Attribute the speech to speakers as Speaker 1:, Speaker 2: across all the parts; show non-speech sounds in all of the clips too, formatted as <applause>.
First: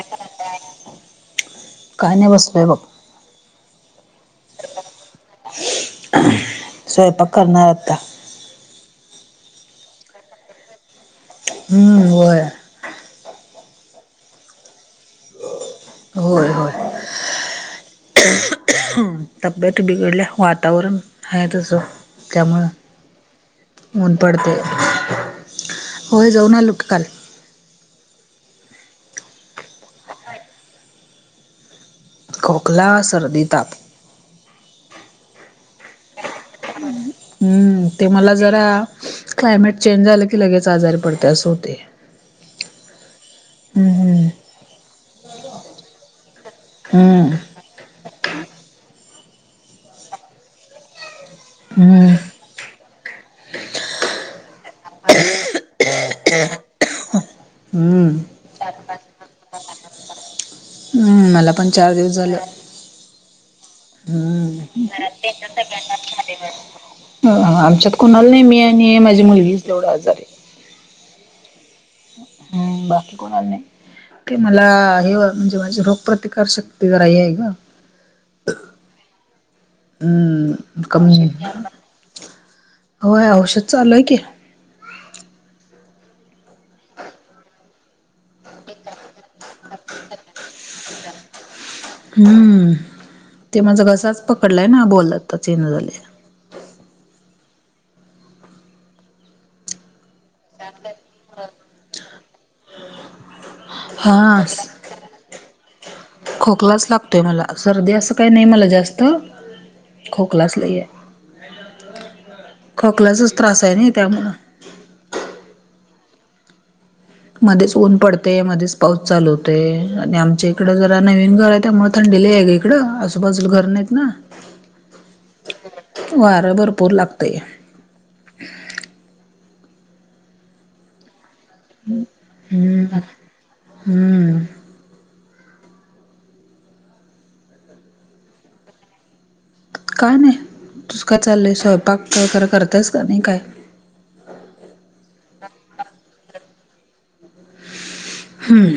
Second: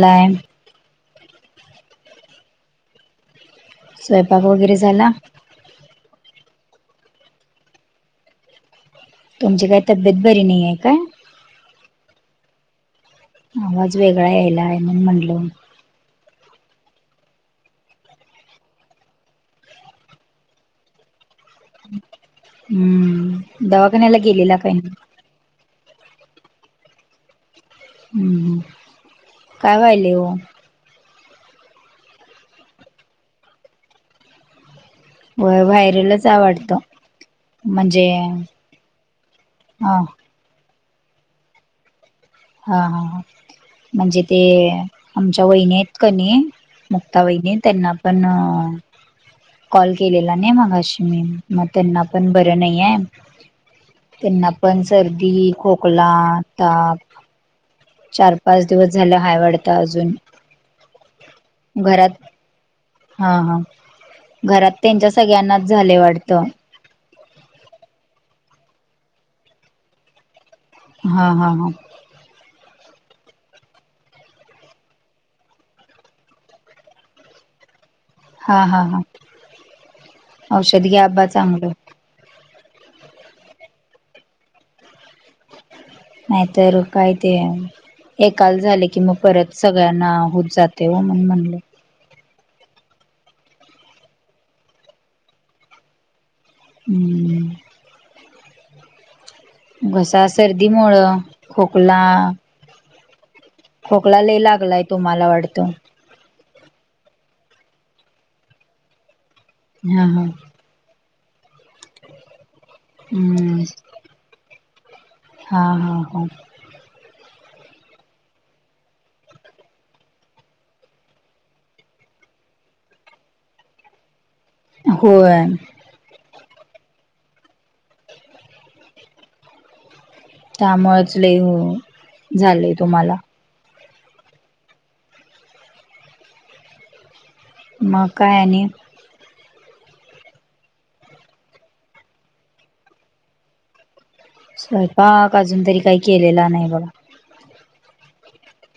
Speaker 1: काय
Speaker 2: काय नाही.. बसलोय बघ.
Speaker 1: स्वयंपाक वगैरे झाला?
Speaker 2: स्वयंपाक करणार आता
Speaker 1: तुमची काय तब्येत बरी नई आहे का?
Speaker 2: हम्म.. होय.
Speaker 1: आवाज वेगळा यायलाय म्हणून म्हटलं.
Speaker 2: होय होय. तब्येत बिघडल्या वातावरण आहेतच
Speaker 1: हम्म
Speaker 2: ऊन
Speaker 1: दवाखान्याला
Speaker 2: पडते
Speaker 1: गेलेला का नई?
Speaker 2: होय जाऊन आलो की काल
Speaker 1: हम्म हम्म, काय व्हायलय ओ?
Speaker 2: खोकला सर्दी ताप.
Speaker 1: व्हय वायरलच हाय वाटतं.
Speaker 2: हम्म
Speaker 1: म्हणजे
Speaker 2: ते मला जरा क्लायमेट
Speaker 1: हा
Speaker 2: चेंज झालं की, लगेच आजारी पडते असं होतय.
Speaker 1: हा हा हा, म्हणजे ते आमच्या वहिनी आहेत क नाही. मुक्ता
Speaker 2: हम्म. हम्म
Speaker 1: वहिनी त्यांना पण कॉल केलेला नाही मगाशी मी मग त्यांना
Speaker 2: हम्म
Speaker 1: पण बरं नाही आहे. त्यांना पण सर्दी खोकला ताप.
Speaker 2: हम्म
Speaker 1: चार पाच दिवस झालं हाय वाढत अजून.
Speaker 2: हम्म मला पण चार दिवस
Speaker 1: घरात
Speaker 2: झाल.
Speaker 1: हा हा घरात
Speaker 2: हम्म.
Speaker 1: त्यांच्या सगळ्यांनाच झाले वाटतं
Speaker 2: हा, आमच्यात कोणाला नाही मी आणि माझी मुलगीच तेवढं आजारी.
Speaker 1: हा हा हा.
Speaker 2: हम्म बाकी कोणाला नाही. ते मला हे व्ह म्हणजे माझी रोग प्रतिकार शक्ती जरा हे आहे ग.
Speaker 1: हा हा हा, औषध
Speaker 2: हम्म
Speaker 1: घ्या वाबा
Speaker 2: कमी
Speaker 1: चांगलं.
Speaker 2: होय औषध चालूय की.
Speaker 1: नाहीतर काय ते. एकाल झालं, की मग परत सगळ्यांना होत जाते ओ म्हणून म्हणल.
Speaker 2: हम्म ते माझा घसाच पकडलाय ना, बोलताच येईना झालय.
Speaker 1: हम्म घसा सर्दीमुळे खोकला. खोकला लय
Speaker 2: हा.
Speaker 1: लागलाय तुम्हाला वाटतं.
Speaker 2: खोकलाच लागतोय मला, सर्दी असं काही नाही मला जास्त.
Speaker 1: हा हा
Speaker 2: खोकलाच लय हाय, खोकल्याचाच त्रास
Speaker 1: हम्म
Speaker 2: आहे ना त्यामुळे.
Speaker 1: हा हा हा.
Speaker 2: मध्येच ऊन पडते मध्येच पाऊस चालवतते आणि आमच्या इकड जरा नवीन घर आहे त्यामुळे थंडी लई हाय ग इक इकडं आजूबाजूला घर नाहीत ना.
Speaker 1: होय
Speaker 2: वार भरपूर लागतय
Speaker 1: त्यामुळेच लय हो
Speaker 2: हम्म हम्म.
Speaker 1: मकाय आणि?
Speaker 2: काय नाही तुस काय चाललंय स्वयंपाक करतस का नाही काय?
Speaker 1: स्वयंपाक अजून तरी काही केलेला नाही बघ.
Speaker 2: हम्म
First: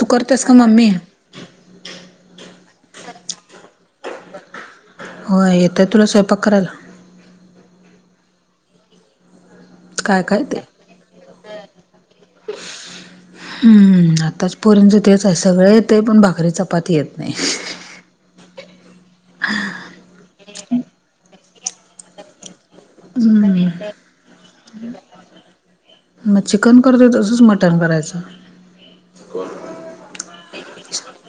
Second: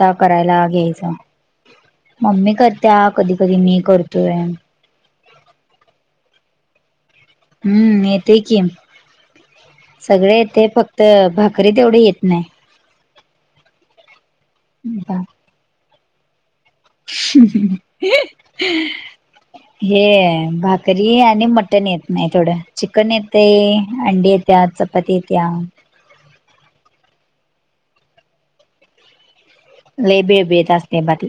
Speaker 2: तू करतेस का
Speaker 1: करायला
Speaker 2: मम्मी
Speaker 1: घ्यायचा मम्मी करते कधी कधी मी करतोय.
Speaker 2: होय येतोय तुला स्वयंपाक करायला?
Speaker 1: हम्म येत की.
Speaker 2: काय
Speaker 1: सगळे
Speaker 2: काय ते
Speaker 1: येतंय फक्त भाकरी तेवढी येत नाही.
Speaker 2: हम्म आताच पोर्यंतच
Speaker 1: नाही
Speaker 2: तेच आहे सगळे येते पण भाकरी चप
Speaker 1: <unintelligible> हे भाकरी आणि मटण येत नाही थोडं. चिकन
Speaker 2: हम्म
Speaker 1: येतंय अंडी येत्यात चपाती येतीया.
Speaker 2: म चिकन करतोय तसंच मटण करायचं. <unintelligible>
Speaker 1: लई बिळबिळीतं असतंय बा ते.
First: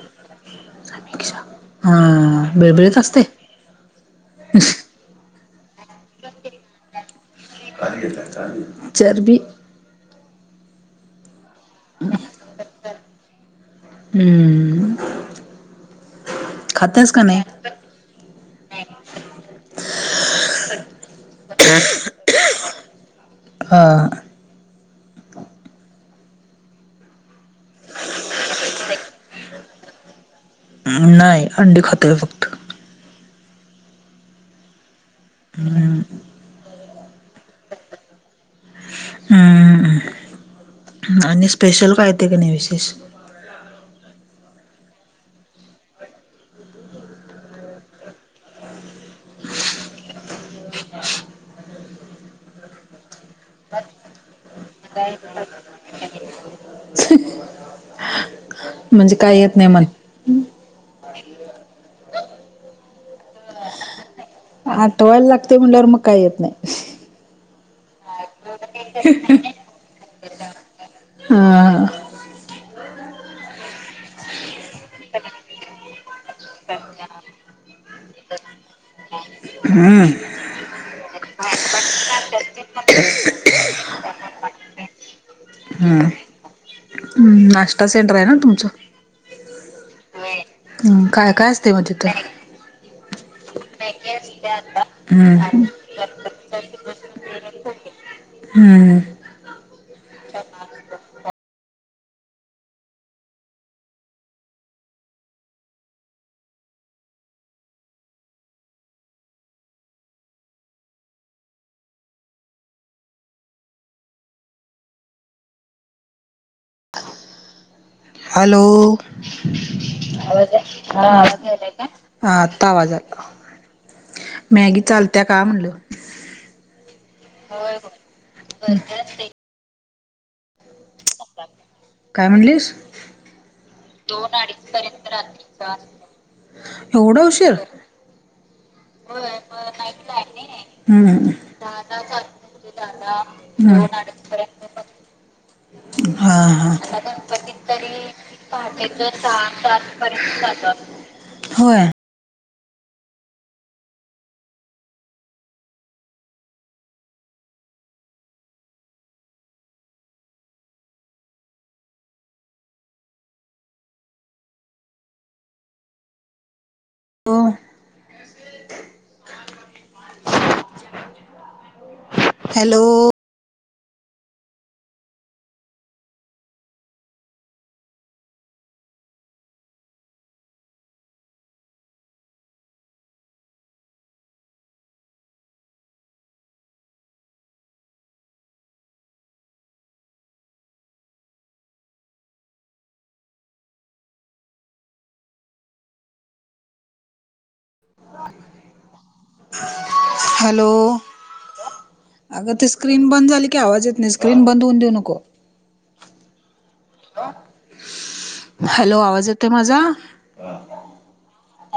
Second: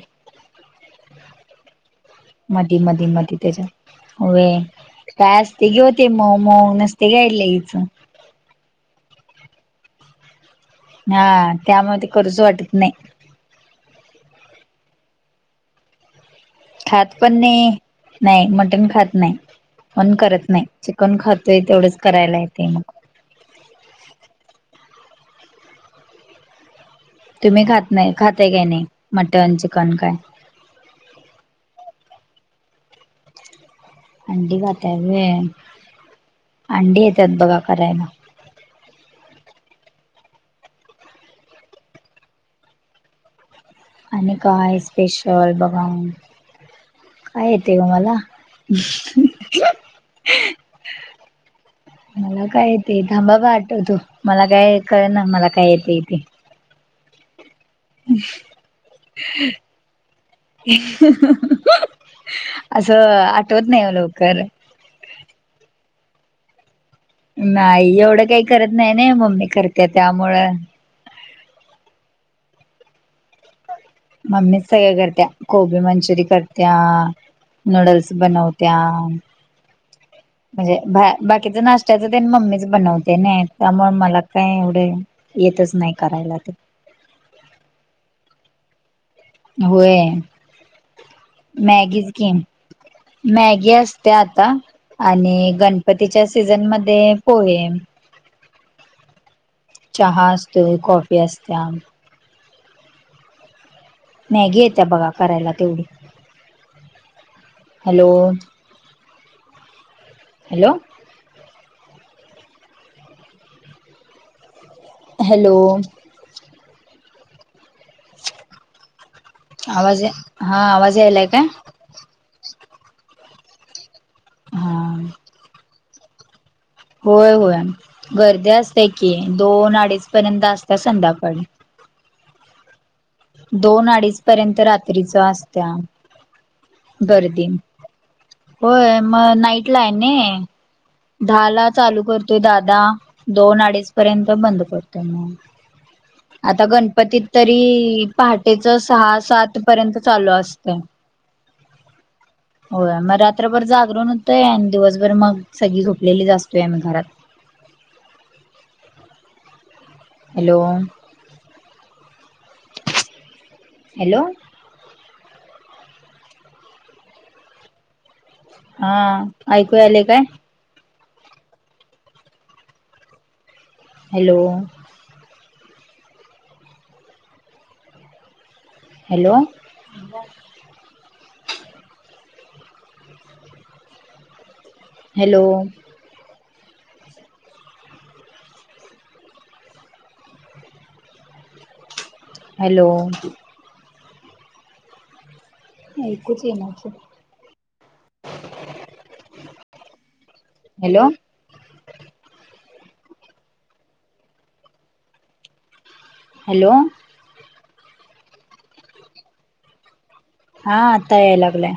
Speaker 2: हा
Speaker 1: मधी
Speaker 2: बेळबेळीत
Speaker 1: मधी
Speaker 2: असते
Speaker 1: मधी त्याच्या व्हयं. काय असतंय की वो ते मऊ मऊ नसतंय काय लईच.
Speaker 2: चर्बी.
Speaker 1: हा त्यामुळ ते करूच वाटत नाही.
Speaker 2: हम्म खातेस
Speaker 1: खात
Speaker 2: का
Speaker 1: पण नाही. नाही मटन खात नाही. पण करत नाही चिकन खातोय तेवढंच करायला येतंय मग.
Speaker 2: हां
Speaker 1: तुम्ही खातं नाही खात्याय काय नाही मटन चिकन काय?
Speaker 2: अह् नाही अंडी खातोय फक्त
Speaker 1: अंडी खाताय व्हंय अंडी येतात बघा करायला.
Speaker 2: हम्म आणि स्पेशल काय येतंय का नाही विशेष?
Speaker 1: आणि काय स्पेशल बघा, काय येतंय गं मला? <unintelligible> मला काय येतंय थांबा बा आठवतो मला काय कळना मला काय येतय ते.
Speaker 2: <unintelligible>
Speaker 1: <unintelligible>
Speaker 2: म्हणजे काय येत नाही म्हणं.
Speaker 1: असं आठवत नाही वो लवकर.
Speaker 2: आठवायला लागतंय म्हंल्यावर मग काय येत नाही.
Speaker 1: नाही एवढं काही करत नाही ने मम्मी करते त्यामुळं.
Speaker 2: ह्अ
Speaker 1: मम्मीच सगळं करतीया कोबी मंचुरी करतीया, नूडल्स बनवतिया.
Speaker 2: हम्म
Speaker 1: म्हणजे बाकीच नाश्त्याचं तेन मम्मीच बनवते ना त्यामुळे मला काय एवढं येतच नाही
Speaker 2: हम्म
Speaker 1: करायला ते.
Speaker 2: हम्म नाश्ता सेंटर आहे ना तुमचं?
Speaker 1: होय
Speaker 2: हम्म काय काय असते मग
Speaker 1: मॅगीज
Speaker 2: तिथं?
Speaker 1: किज. मॅगी असतिया आता आणि
Speaker 2: हम्म
Speaker 1: गणपतीच्या सीझनमध्ये पोहे.
Speaker 2: हम्म
Speaker 1: चहा असतो कॉफी असतीया. मॅगी येतीया बघा करायला तेवढी हॅलो. हॅलो हॅलो
Speaker 2: हॅलो आवाज यायला काय? हा आता आवाज आला मॅगी
Speaker 1: हा
Speaker 2: चालतीया का म्हटलं?
Speaker 1: होय होय गर्दी असतीया की दोन अडीच पर्यंत असतीया संध्याकाळी.
Speaker 2: काय म्हणलीस?
Speaker 1: दोन अडीच पर्यंत रात्रीचा असत्या.
Speaker 2: एवढं
Speaker 1: गर्दी
Speaker 2: उशीर
Speaker 1: होय म नाईटला आहे ने
Speaker 2: हम्म
Speaker 1: दहाला चालू करतोय दादा. दोन अडीच पर्यंत बंद पडतो म.
Speaker 2: हा
Speaker 1: आता
Speaker 2: हा
Speaker 1: गणपतीत तरी त्याच सहा-सात पर्यंत चालू असते.
Speaker 2: होय.
Speaker 1: होय म रात्रभर जागरण होतंय आणि दिवसभर मग सगळी झोपलेलीच असतोय आम्ही घरात. हॅलो. हॅलो.
Speaker 2: लो
Speaker 1: हा ऐकू याले काय?
Speaker 2: Hello.
Speaker 1: Hello. Hello. <inaudible> Hello. Hello. ऐकुच येई नाच.
Speaker 2: हॅलो.
Speaker 1: हॅलो
Speaker 2: अगं ते स्क्रीन बंद झाली की आवाज येत नाही स्क्रीन बंद होऊन देऊ नको.
Speaker 1: हॅलो.
Speaker 2: हॅलो आवाज येतोय माझा?
Speaker 1: हा आता याय लागलाय.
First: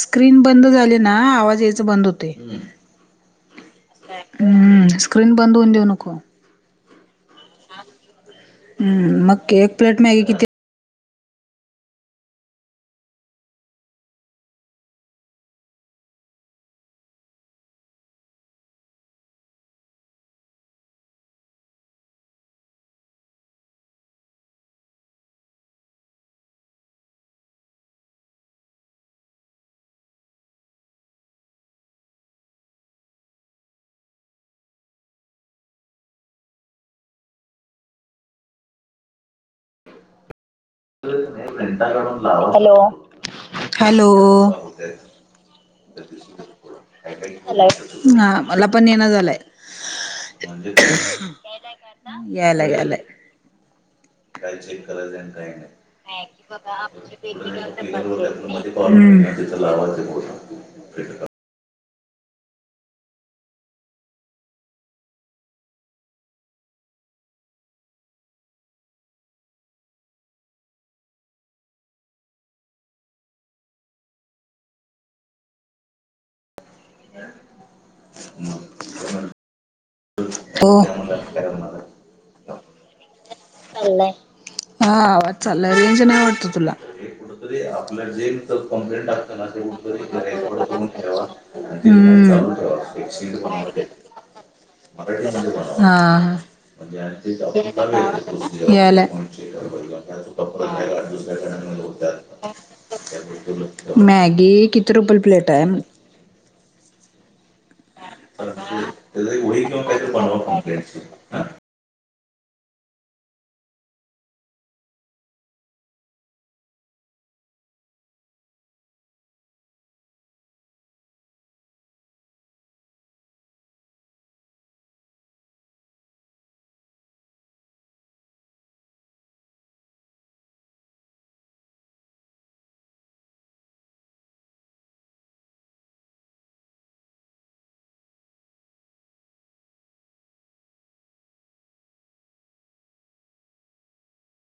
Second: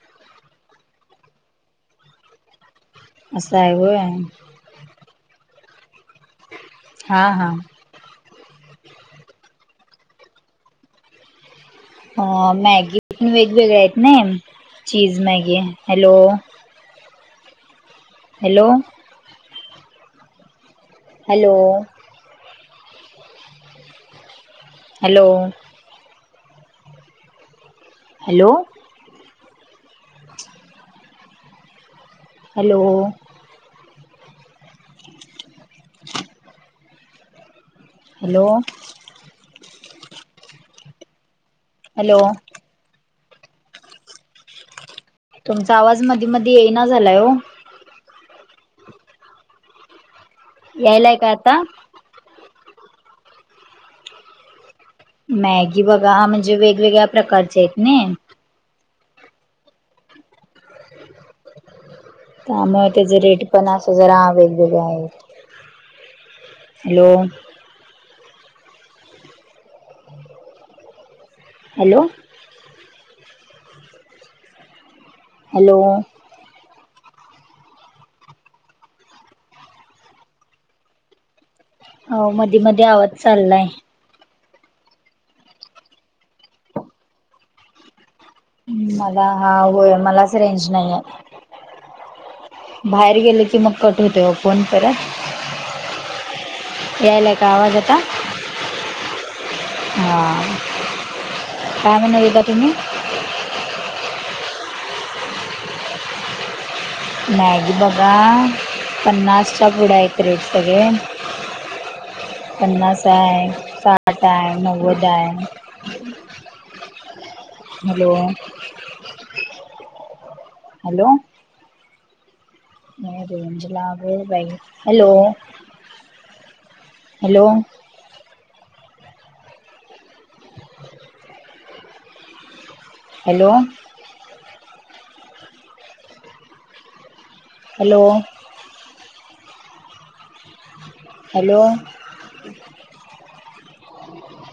Speaker 2: स्क्रीन बंद झाली ना आवाज यायचा बंद होतय.
Speaker 1: असा हाय होय.
Speaker 2: हम्म स्क्रीन बंद होऊन देऊ नको.
Speaker 1: हा हा.
Speaker 2: हम्म मग की एक प्लेट मॅग किती
Speaker 1: अ मॅगी पण वेगवेगळ्या आहेत ना cheese Maggi hello. Hello. Hello. Hello. Hello. Hello. Hello. Hello
Speaker 2: hello hello.
Speaker 1: तुमचा आवाज मधी मधी येईना झालाय ओ.
Speaker 2: हा मला पण येेणा झालाय.
Speaker 1: यायलाय का आता
Speaker 2: याला यालाय.
Speaker 1: वा म्हणजे वेगवेगळ्या प्रकारचे आहेत नी.
Speaker 2: हम्म.
Speaker 1: त्यामुळ त्याजे रेट पण असं जरा वेगवेगळे आहे. हॅलो. हॅलो. हॅलो.
Speaker 2: <inaudible> हो.
Speaker 1: हो, मधी मधी आवाज चालाय.
Speaker 2: चालाय हा आवाज चालाय, रेंज नाही वाटत तुला.
Speaker 1: मला हा होय मलाच रेंज नाही आहे
Speaker 2: हं.
Speaker 1: बाहेर गेल की, मग कट होतंय ओ फोन परत.
Speaker 2: हा हा.
Speaker 1: यायलाय का आवाज आता?
Speaker 2: यालाय.
Speaker 1: हा काय म्हणत होता तुम्ही?
Speaker 2: मॅग किती रुपयला प्लेट आहे.
Speaker 1: मॅगी बघा, पन्नासच्या पुढं आहे रेट सगळे. <inaudible> पन्नास हाय, साठ आय नव्वद आय. Hello hello. रेंजला गं बाई hello hello. Hello. Hello. Hello.